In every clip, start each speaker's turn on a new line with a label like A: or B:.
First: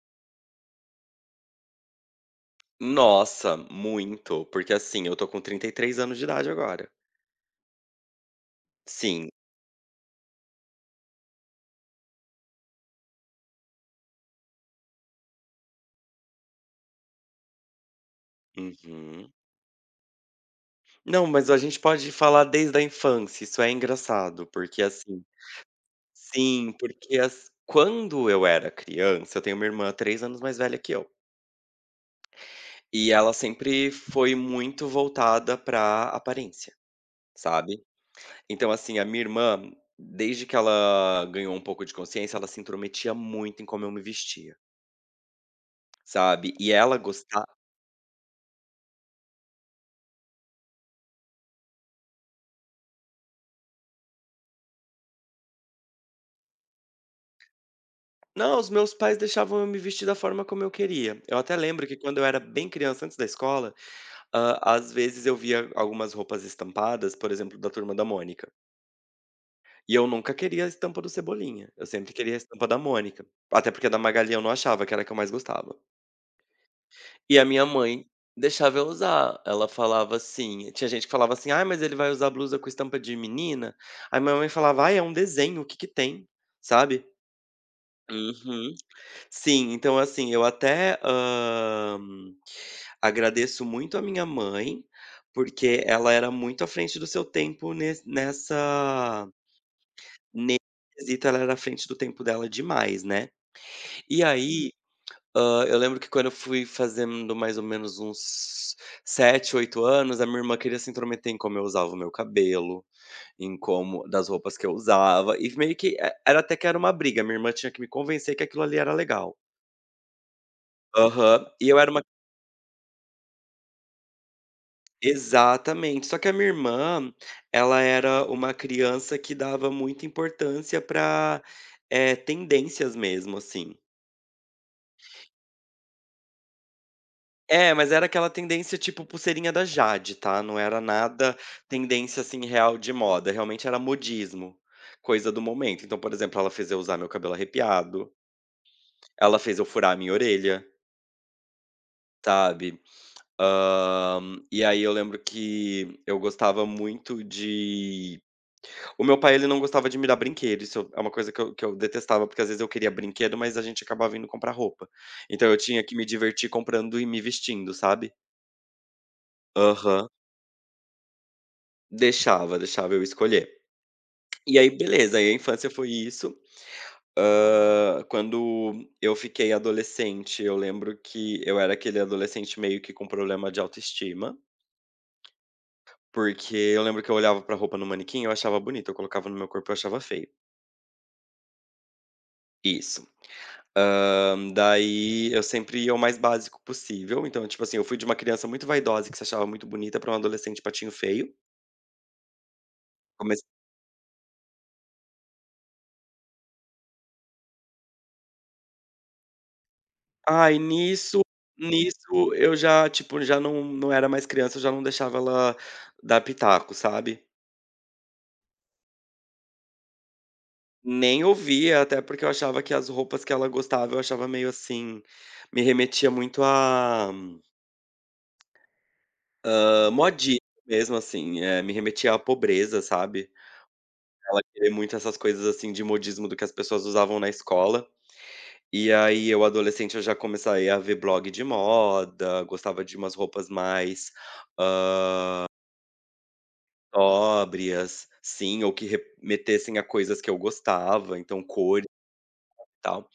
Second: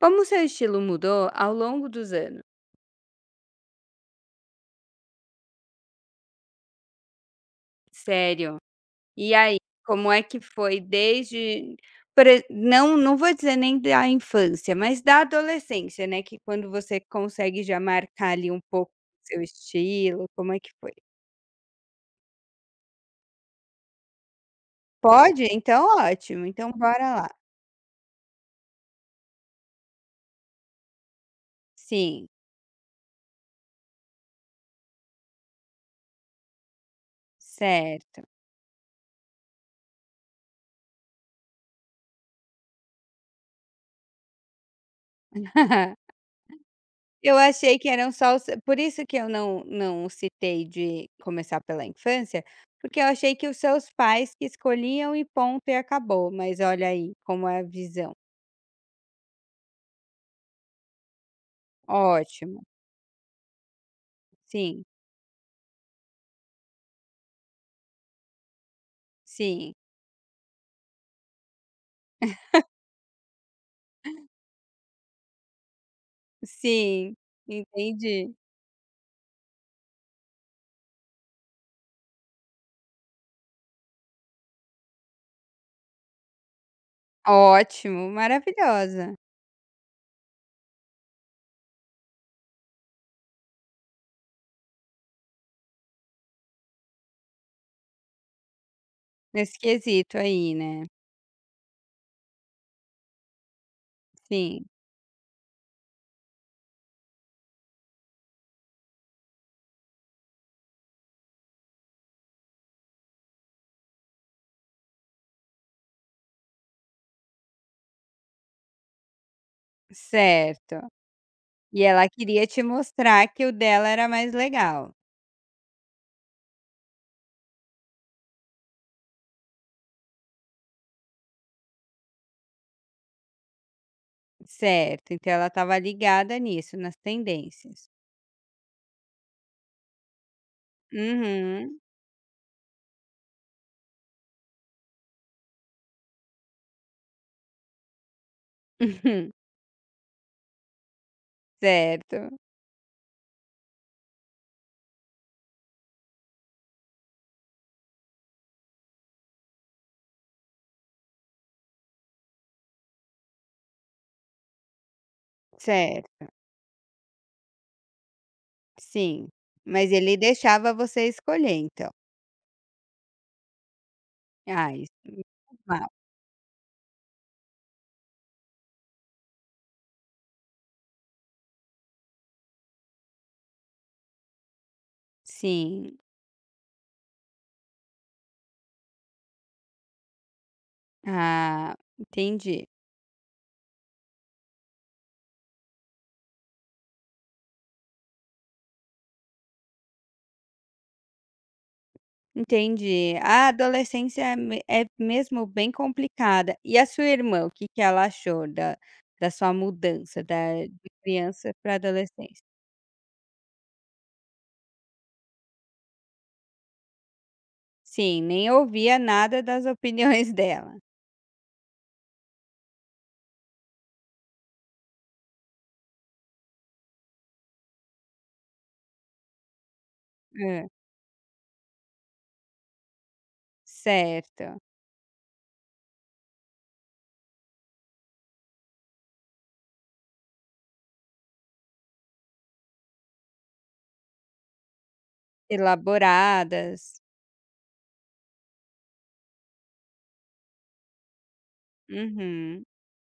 A: Como seu estilo mudou ao longo dos anos?
B: Nossa, muito, porque assim, eu tô com 33 anos de idade agora.
A: Sério.
B: Sim.
A: E aí, como é que foi desde por e não vou dizer nem da infância, mas da adolescência, né, que quando você consegue já marcar ali um pouco o
B: Uhum.
A: seu estilo, como é que foi?
B: Não, mas a gente pode falar desde a infância, isso é engraçado, porque assim,
A: Pode? Então ótimo,
B: sim,
A: então bora
B: porque
A: lá.
B: as quando eu era criança, eu tenho uma irmã 3 anos mais velha que eu,
A: Sim,
B: e ela sempre foi muito voltada pra aparência, sabe.
A: certo.
B: Então assim, a minha irmã, desde que ela ganhou um pouco de consciência, ela se intrometia muito em como eu me vestia, sabe. E ela
A: Eu
B: gostava.
A: achei que eram só os por isso que eu não citei de começar pela infância, porque eu achei que os seus pais que escolhiam e ponto e acabou, mas olha aí como é a visão.
B: Não, os meus pais deixavam eu me vestir da forma como eu queria. Eu até lembro que quando eu era
A: Ótimo.
B: bem criança, antes da escola,
A: Sim,
B: às vezes eu via algumas roupas estampadas, por exemplo, da Turma da Mônica.
A: sim,
B: E eu nunca queria a estampa do Cebolinha, eu sempre queria a estampa da Mônica. Até porque a da Magali eu não achava, que era a que eu mais gostava.
A: sim,
B: E a minha mãe
A: entendi.
B: deixava eu usar, ela falava assim, tinha gente que falava assim: "Ai, mas ele vai usar blusa com estampa de menina?" Aí minha mãe falava: "Ai, é um desenho, o que que tem?" Sabe?
A: Ótimo,
B: Uhum.
A: maravilhosa,
B: Sim, então assim, eu até, agradeço muito a minha mãe, porque ela era muito à frente do seu tempo
A: nesse quesito aí,
B: nesse
A: né.
B: quesito. Ela era à frente do tempo dela demais, né. E
A: Sim,
B: aí, eu lembro que quando eu fui fazendo mais ou menos uns 7 8 anos, a minha irmã queria se intrometer em como eu usava o meu cabelo, em como das roupas que eu usava, e meio que, e era até que era uma briga, minha irmã tinha que me convencer que aquilo ali era legal.
A: certo.
B: Aham. E eu
A: E
B: era uma.
A: ela queria te mostrar que o dela era mais legal.
B: Exatamente. Só que a minha irmã, ela era uma criança que dava muita importância para tendências mesmo, assim.
A: Certo, então ela estava ligada nisso, nas
B: É,
A: tendências.
B: mas era aquela tendência tipo pulseirinha da Jade, tá, não era nada
A: Uhum.
B: tendência, assim, real de moda, realmente era modismo, coisa do momento. Então, por exemplo, ela fez eu usar meu cabelo arrepiado,
A: Uhum.
B: ela fez eu furar a minha orelha,
A: Certo,
B: sabe. E aí eu lembro que eu gostava muito de. O meu pai, ele não gostava de me dar brinquedo, isso é uma coisa que eu detestava, porque às vezes eu queria brinquedo, mas a gente acabava indo comprar roupa. Então eu tinha que me
A: certo,
B: divertir comprando e me vestindo, sabe.
A: sim. Mas
B: Aham.
A: ele deixava você escolher então?
B: Deixava, deixava eu escolher. E aí
A: Ah, isso é
B: beleza, aí a infância
A: normal.
B: foi isso. Quando eu fiquei adolescente, eu lembro que eu era aquele adolescente meio que com problema de autoestima,
A: Sim.
B: porque eu lembro que eu olhava pra roupa no manequim, eu achava bonito, eu colocava no meu corpo, eu achava feio.
A: Ah, entendi,
B: Isso. Daí eu sempre ia o mais básico possível, então, tipo assim, eu fui de uma criança muito vaidosa que se achava muito bonita pra um adolescente patinho feio.
A: entendi.
B: Comece.
A: A adolescência é me é mesmo bem complicada. E a sua irmã, o que que ela achou da da sua mudança
B: Ai,
A: da de
B: nisso
A: criança para
B: nisso
A: adolescência?
B: eu já, tipo, já não era mais criança, eu já não deixava ela dar pitaco, sabe.
A: Sim, nem ouvia nada das opiniões dela.
B: Nem ouvia, até porque eu achava que as roupas que ela gostava, eu achava meio assim, me remetia muito a modismo
A: Hã,
B: mesmo, assim, me remetia à pobreza, sabe. Ela
A: certo.
B: querer muito essas coisas, assim, de modismo do que as pessoas usavam na escola. E aí eu adolescente eu já comecei a ver blog de moda, gostava de umas roupas mais
A: Elaboradas.
B: sóbrias, sim, ou que remetessem a coisas que eu gostava, então cores
A: Uhum,
B: e tal.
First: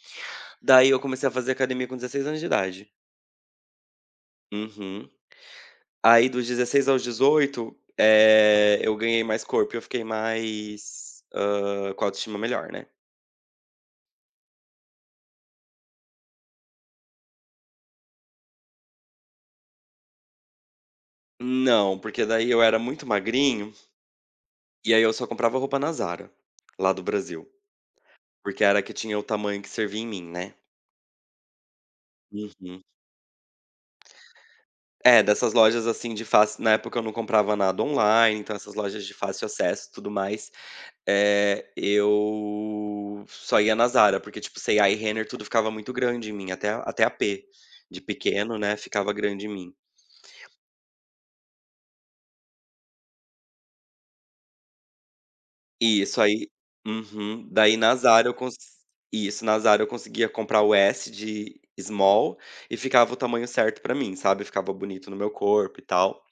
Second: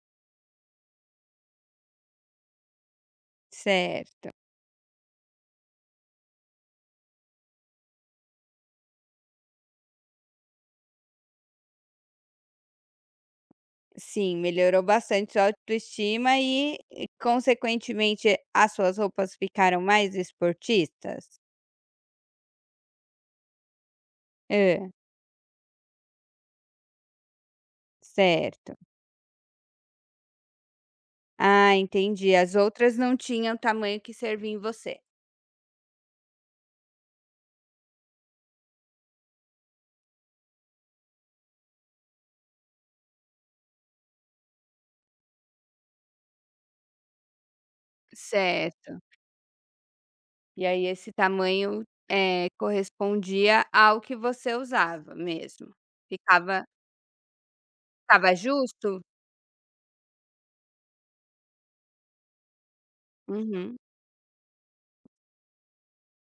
B: Daí eu comecei a fazer academia com 16 anos de idade.
A: certo.
B: Uhum. Aí dos 16 aos 18, eu ganhei mais corpo e eu fiquei mais, com a autoestima melhor, né.
A: Sim, melhorou bastante sua autoestima e consequentemente, as suas roupas ficaram mais esportistas?
B: Não, porque daí eu era muito magrinho,
A: Hã,
B: e aí eu só comprava roupa na Zara, lá do Brasil, porque
A: certo.
B: era a que tinha o tamanho que servia em mim, né.
A: Ah, entendi. As
B: Uhum.
A: outras não tinham o tamanho que servia em você.
B: É, dessas lojas, assim, de fácil, na época eu não comprava nada online, então essas lojas de fácil acesso e tudo mais. É, eu só ia na Zara, porque, tipo, C&A e A e Renner tudo ficava muito grande em mim, até a P de pequeno, né,
A: Certo.
B: ficava grande em mim.
A: E aí esse tamanho, correspondia ao que você usava mesmo.
B: E isso, aí.
A: Ficava
B: Uhum. Daí na Zara eu
A: ficava
B: cons
A: justo?
B: Isso, na Zara eu conseguia comprar o S de small e ficava o tamanho
A: Uhum.
B: certo pra mim, sabe, ficava bonito no meu corpo e tal.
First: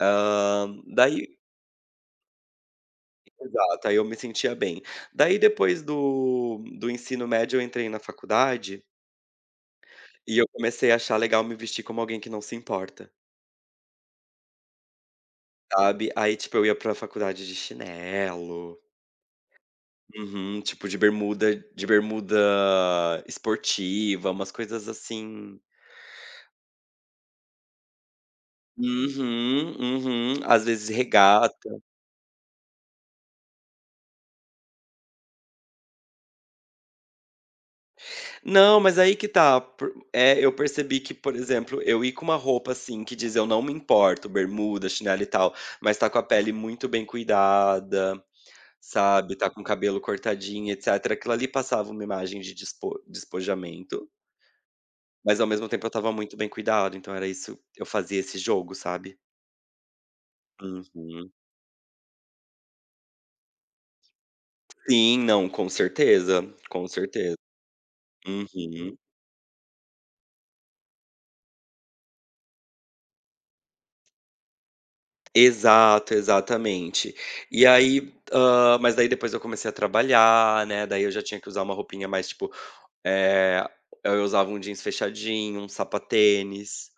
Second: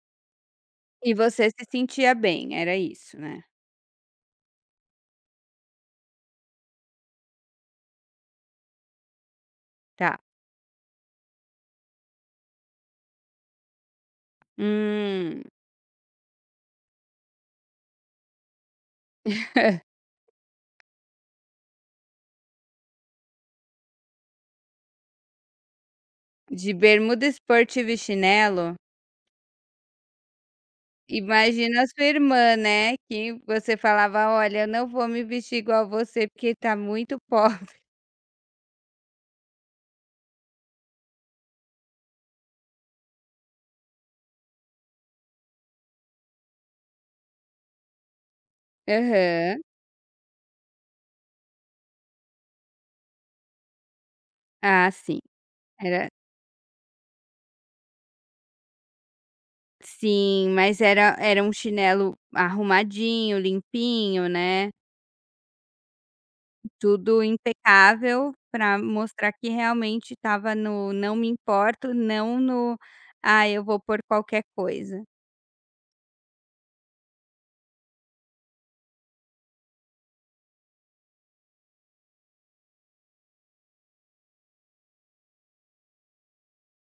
B: Hã,
A: E
B: daí
A: você se sentia bem, era isso, né?
B: Exato, aí eu me sentia bem. Daí depois do ensino médio eu entrei na faculdade,
A: Tá.
B: e eu comecei a achar legal me vestir como alguém que não se importa,
A: Hum,
B: sabe. Aí, tipo, eu ia pra faculdade de chinelo, uhum, tipo de bermuda esportiva, umas coisas assim.
A: de bermuda esportiva e chinelo.
B: Uhum, uhum. Às vezes
A: Imagina
B: regata.
A: a sua irmã, né, que você falava: "Olha, eu não vou me vestir igual você, porque tá muito pobre".
B: Não, mas aí que tá, por eu percebi que, por exemplo, eu ir com uma roupa, assim, que diz: "Eu não me importo", bermuda, chinelo e tal, mas tá com a pele muito bem cuidada, sabe, tá com
A: Aham.
B: o cabelo cortadinho, etcétera, aquilo ali passava uma imagem de despojamento,
A: Ah, sim.
B: mas ao mesmo tempo eu
A: Era
B: estava muito bem cuidado, então era isso, eu fazia esse jogo, sabe.
A: sim, mas era
B: Uhum.
A: era um chinelo arrumadinho, limpinho, né,
B: Sim, não, com certeza, com
A: tudo
B: certeza.
A: impecável para
B: Uhum.
A: mostrar que realmente estava no "não me importo", não no "ah, eu vou por qualquer coisa".
B: Exato, exatamente. E aí, mas daí depois eu comecei a trabalhar, né, daí eu já tinha que usar uma roupinha mais tipo, eh, eu usava um jeans fechadinho, um sapatênis,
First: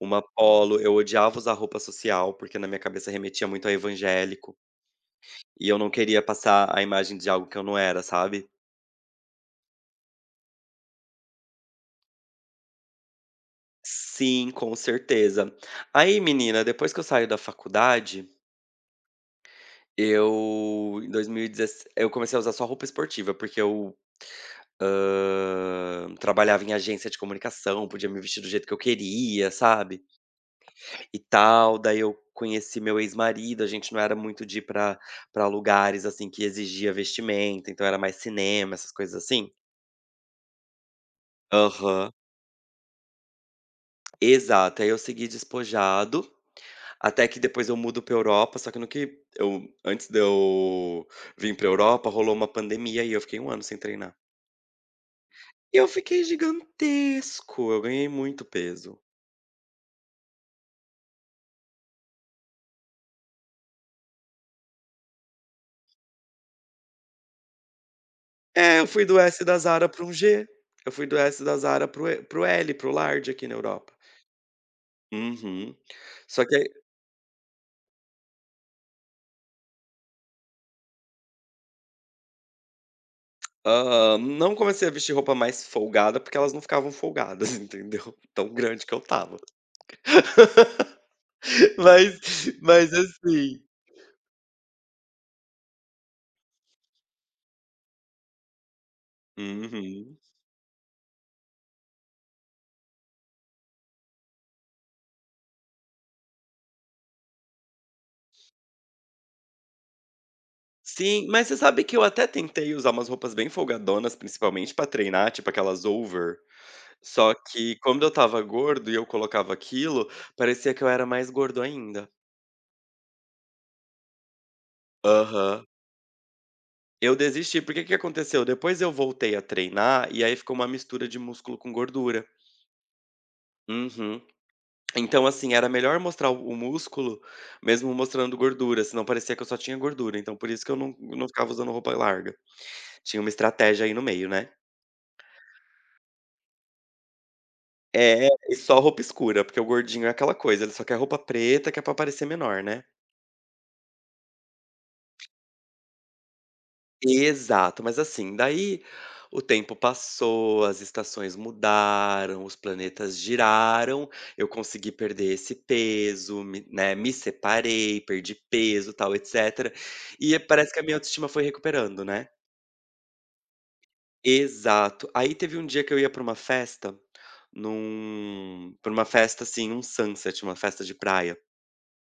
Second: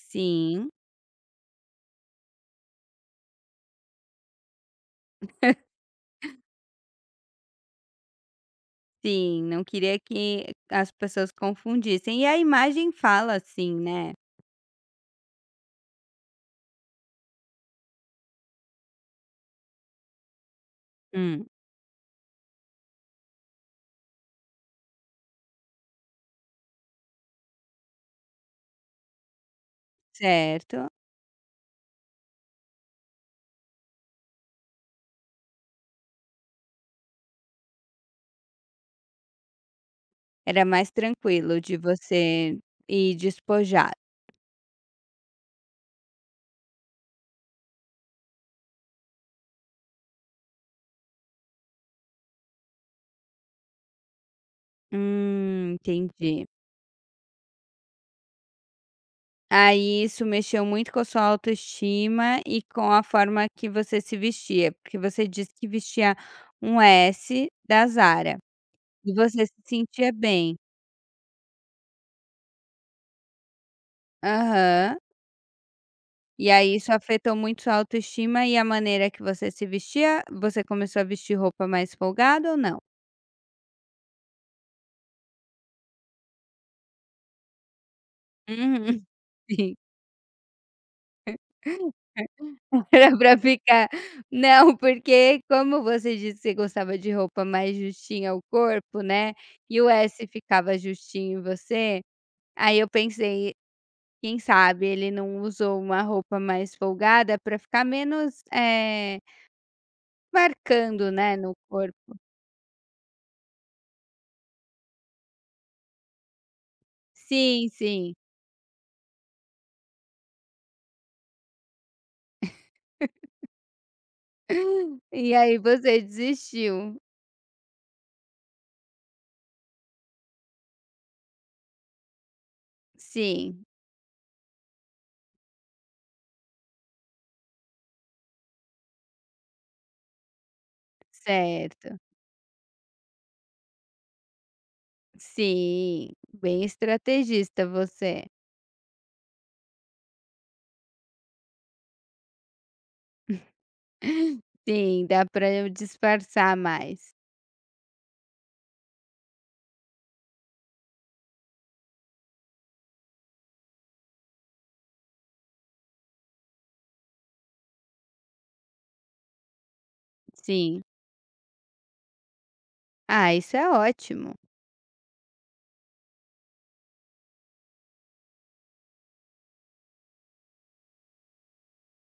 B: uma
A: Sim,
B: polo. Eu odiava usar roupa social, porque na minha cabeça remetia muito a evangélico, e eu não queria passar a imagem de algo que eu não era, sabe?
A: sim, não queria que as pessoas confundissem. E a imagem fala, assim, né.
B: Sim, com certeza. Aí menina, depois que eu saio da faculdade. Eu em
A: Hum.
B: 2016 eu comecei a usar só roupa esportiva, porque eu, trabalhava em agência de comunicação, podia me vestir do jeito que eu queria, sabe,
A: Certo.
B: e tal. Daí eu conheci meu ex-marido, a gente não era muito de ir pra lugares, assim, que exigia vestimenta, então era mais cinema, essas coisas assim.
A: Era mais tranquilo de
B: Aham.
A: você ir despojada.
B: Exato, aí eu segui despojado, até que depois eu mudo pra Europa, só que no que eu, antes de eu vir pra Europa, rolou uma pandemia e eu fiquei um ano sem treinar. E eu fiquei
A: Entendi.
B: gigantesco, eu ganhei muito peso.
A: Aí isso mexeu muito com a sua autoestima e com a forma que você se vestia, porque você disse que vestia um S da Zara
B: É, eu fui
A: e
B: do S
A: você se
B: da Zara para um
A: sentia
B: G.
A: bem.
B: Eu fui do S da Zara para o E, para o L, para o large aqui na Europa.
A: Aham.
B: Uhum. Só
A: E
B: que aí,
A: aí isso afetou muito sua autoestima e a maneira que você se vestia? Você começou a vestir roupa mais folgada ou não?
B: não comecei a vestir roupa mais folgada, porque elas não ficavam folgadas, entendeu, tão grande que eu
A: Uhum,
B: tava.
A: sim.
B: Mas
A: Era pra
B: assim.
A: ficar não, porque como você disse que você gostava de roupa mais justinha ao corpo, né, e o
B: Uhum.
A: S ficava justinho em você, aí eu pensei: "Quem sabe ele não usou uma roupa mais folgada pra ficar menos, marcando,
B: Sim,
A: né,
B: mas
A: no
B: você sabe que eu
A: corpo".
B: até tentei usar umas roupas bem folgadonas, principalmente para treinar, tipo aquelas over. Só
A: Sim,
B: que como eu
A: sim.
B: estava gordo e eu colocava aquilo, parecia que eu era mais gordo ainda.
A: E aí
B: Aham.
A: você desistiu.
B: Eu desisti, porque o que aconteceu? Depois eu voltei a treinar e aí ficou uma mistura de músculo com gordura.
A: Sim,
B: Uhum. Então, assim, era melhor mostrar o músculo, mesmo mostrando gordura, senão parecia que eu só tinha gordura. Então, por isso que eu não, não ficava usando roupa
A: certo.
B: larga. Tinha uma estratégia aí no meio, né?
A: Sim, bem estrategista você.
B: É, e só roupa escura, porque o gordinho é aquela coisa, ele só quer roupa preta que é pra parecer menor, né?
A: Sim, dá pra eu disfarçar mais.
B: Exato, mas assim, daí o tempo passou, as estações mudaram, os planetas giraram, eu consegui perder esse peso, me separei, perdi peso, tal, etcétera. E parece que
A: Sim.
B: a minha autoestima foi recuperando, né.
A: Ah, isso é ótimo.
B: Exato. Aí teve um dia que eu ia pra uma festa, num pra uma festa, assim, um sunset, uma festa de praia,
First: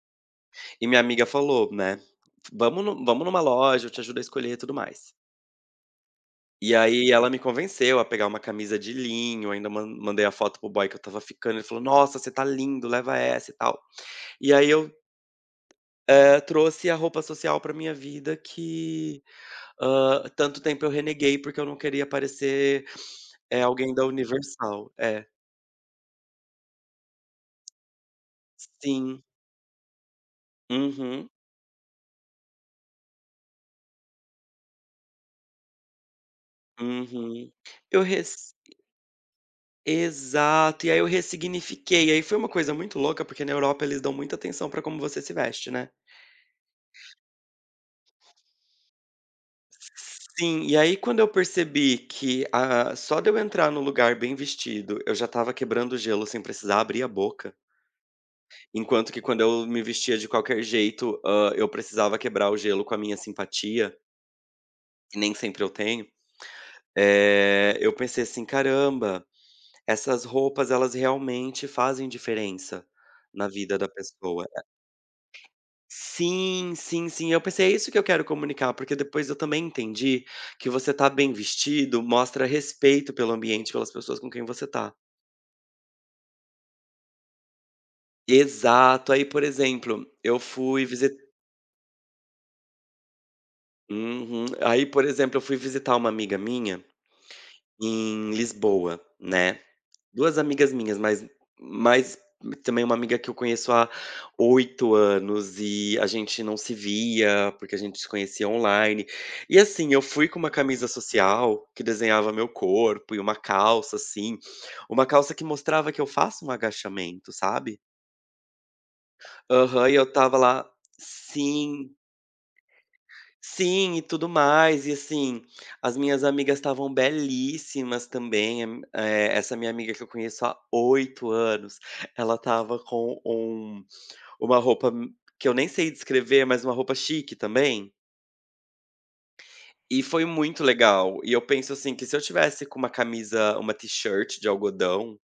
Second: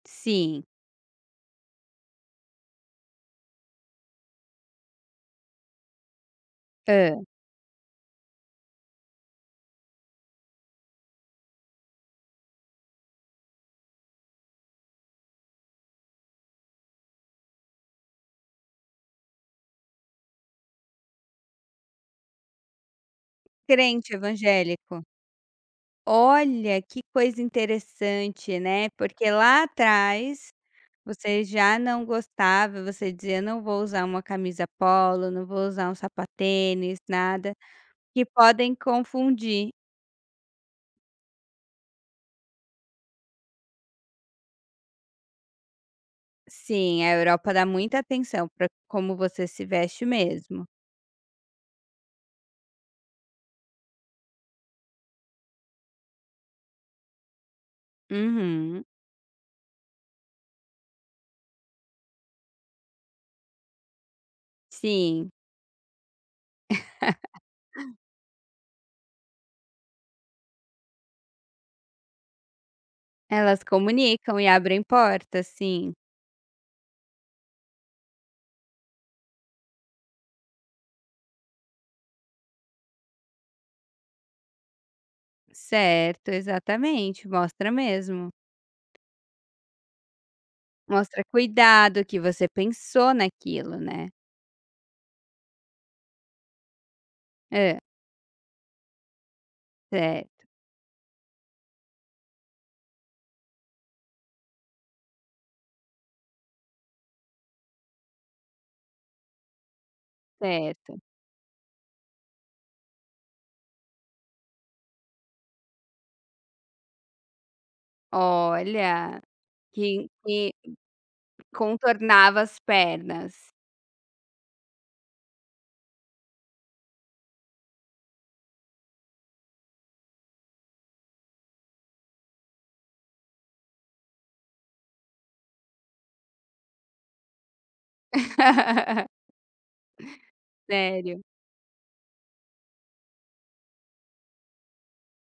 A: Sim.
B: e minha amiga falou, né: Vamos numa loja, eu te ajudo a escolher e tudo mais". E aí
A: Hã.
B: ela me convenceu a pegar uma camisa de linho, ainda mandei a foto pro boy que eu estava ficando, ele falou: "Nossa, você tá lindo, leva essa e tal". E aí eu, trouxe a roupa social pra minha vida que, tanto tempo eu reneguei, porque eu não queria parecer, alguém da
A: Crente
B: Universal.
A: evangélico.
B: É.
A: Olha, que coisa interessante, né,
B: Sim.
A: porque lá atrás
B: Uhum,
A: você já não gostava, você dizia: "Não vou usar uma camisa polo, não vou usar um sapatênis,
B: uhum.
A: nada",
B: Eu
A: que
B: res
A: podem confundir.
B: Exato. E aí eu ressignifiquei, aí foi uma coisa muito louca, porque na Europa eles dão muita atenção pra como você se veste, né.
A: Sim, a Europa dá muita atenção pra como você se veste mesmo.
B: Sim, e aí quando eu percebi que, ah, só de eu entrar no lugar bem vestido, eu já estava quebrando o gelo sem precisar abrir a boca,
A: Uhum.
B: enquanto que quando eu me vestia de qualquer jeito, eu precisava quebrar o gelo com a minha simpatia, que
A: Sim,
B: nem sempre eu tenho, eu pensei assim: "Caramba, essas roupas, elas realmente fazem diferença na
A: elas
B: vida da
A: comunicam
B: pessoa".
A: e abrem portas, sim.
B: Sim, sim, sim. Eu pensei, é isso que eu quero comunicar, porque depois eu também entendi que você tá bem vestido mostra respeito pelo ambiente, pelas pessoas com quem você tá.
A: Certo, exatamente, mostra mesmo.
B: Exato. Aí, por exemplo, eu fui visi
A: Mostra cuidado, que você pensou naquilo, né.
B: Uhum. Aí, por exemplo, eu fui visitar uma amiga minha
A: É,
B: em Lisboa, né. Duas
A: certo,
B: amigas minhas, mas também uma amiga que eu conheço há 8 anos e a gente não se via, porque a gente se conhecia online. E assim, eu fui com uma camisa
A: certo.
B: social que desenhava meu corpo e uma calça, assim, uma calça que mostrava que eu faço um agachamento, sabe.
A: Olha,
B: Aham, e eu tava
A: que
B: lá. Sim.
A: contornava as pernas.
B: Sim, e tudo mais. E assim, as minhas amigas estavam belíssimas também. Em essa minha amiga que eu conheço há 8 anos, ela estava com um, uma roupa m que eu nem sei descrever, mas uma roupa chique também. E foi muito legal.
A: Sério.
B: E eu penso assim, que se eu tivesse com uma camisa uma t-shirt de algodão,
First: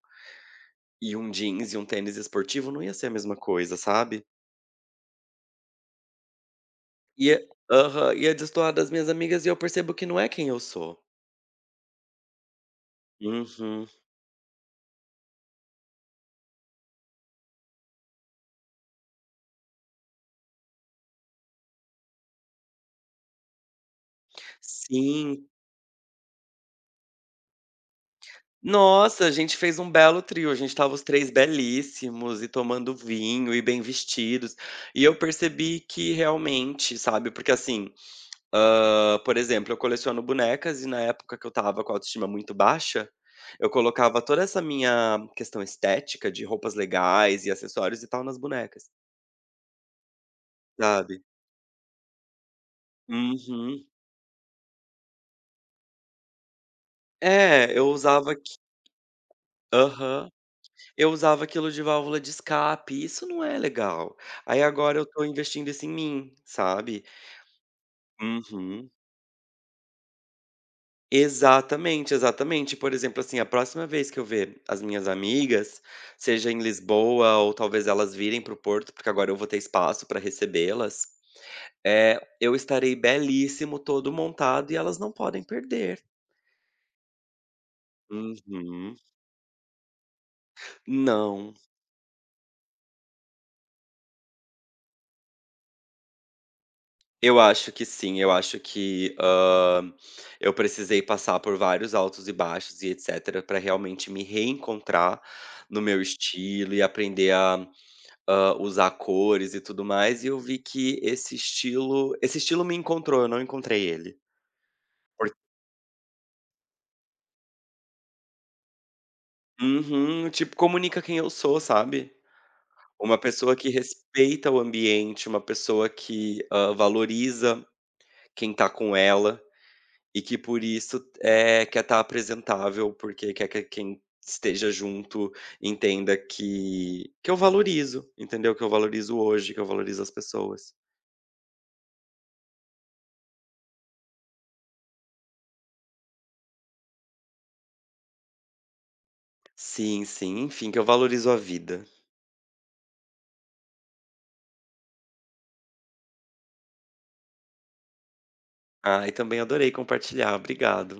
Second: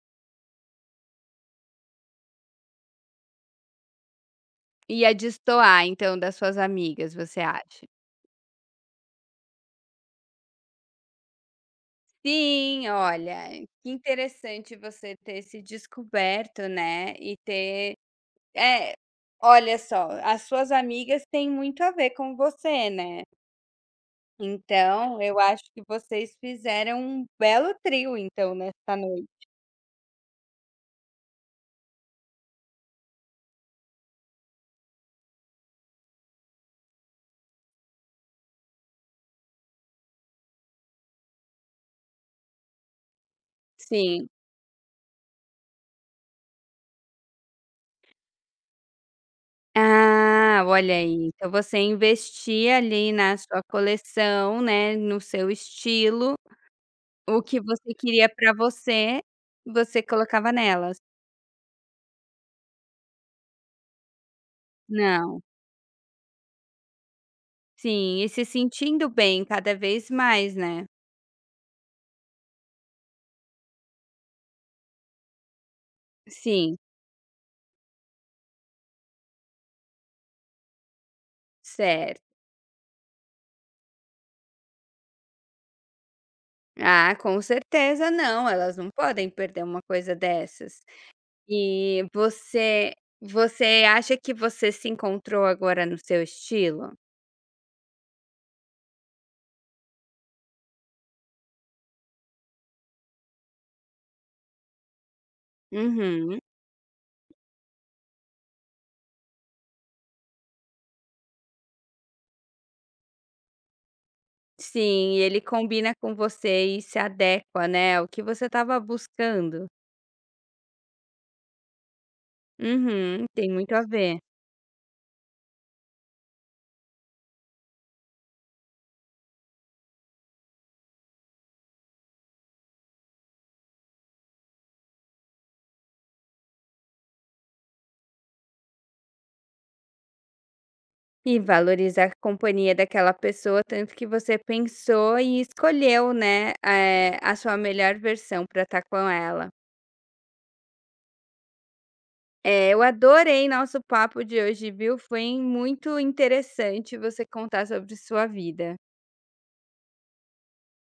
B: e um jeans e um tênis esportivo, não ia ser a mesma coisa, sabe.
A: Ia destoar então das suas amigas, você
B: Ia
A: acha?
B: aham, ia destoar das minhas amigas e eu percebo que não é quem eu sou.
A: Sim, olha,
B: Uhum.
A: que interessante você ter se descoberto, né, e ter é, olha só, as suas amigas têm muito a ver com você, né. Então, eu
B: Sim.
A: acho que vocês fizeram um belo trio então nessa
B: Nossa,
A: noite.
B: a gente fez um belo trio, a gente estava os 3 belíssimos e tomando vinho e bem vestidos. E eu percebi que realmente, sabe, porque assim, por exemplo, eu coleciono bonecas e na época que eu estava com a autoestima muito baixa, eu colocava
A: Sim.
B: toda essa minha questão estética de roupas legais e acessórios e tal nas bonecas,
A: Ah, olha aí,
B: sabe.
A: então você investia ali na sua
B: Uhum.
A: coleção, né, no seu estilo, o que
B: É, eu
A: você queria
B: usava
A: pra
B: aqui
A: você, você
B: Aham.
A: colocava nelas.
B: Eu usava aquilo de válvula de escape, isso não é legal. Aí agora eu tô
A: Não.
B: investindo isso em mim, sabe.
A: Sim, e se
B: Uhum.
A: sentindo bem cada vez mais, né.
B: Exatamente, exatamente. Por exemplo, assim, a próxima vez que eu ver as minhas amigas, seja em
A: Sim,
B: Lisboa ou talvez elas virem para o Porto, porque agora eu vou ter espaço para recebê-las, é,
A: certo.
B: eu estarei belíssimo, todo montado e elas não podem perder.
A: Ah, com certeza não, elas não
B: Uhum.
A: podem perder uma coisa dessas.
B: Não.
A: E você acha que você se encontrou agora no seu estilo?
B: Eu acho que sim, eu acho que, eu precisei passar por vários altos e baixos e etcétera, para realmente me reencontrar no meu
A: Uhum.
B: estilo e aprender a, usar cores e tudo mais, e eu vi que esse estilo me encontrou, eu não encontrei ele.
A: Sim,
B: Por
A: ele combina com você e se adequa, né, ao que você estava buscando.
B: uhum, tipo, comunica quem eu sou, sabe. Uma
A: Uhum, tem
B: pessoa que
A: muito a ver.
B: respeita o ambiente, uma pessoa que, valoriza quem tá com ela. E que por isso, quer estar apresentável, porque quer que quem esteja junto entenda que eu valorizo, entendeu? Que eu valorizo hoje, que eu valorizo as pessoas.
A: E valorizar a companhia daquela pessoa, tanto que você pensou e escolheu, né, a sua melhor versão para estar com ela.
B: Sim, sim, enfim, que eu valorizo a vida.
A: Eu adorei nosso papo de hoje, viu. Foi muito interessante você contar sobre sua vida.
B: Ah, e também adorei compartilhar, obrigado.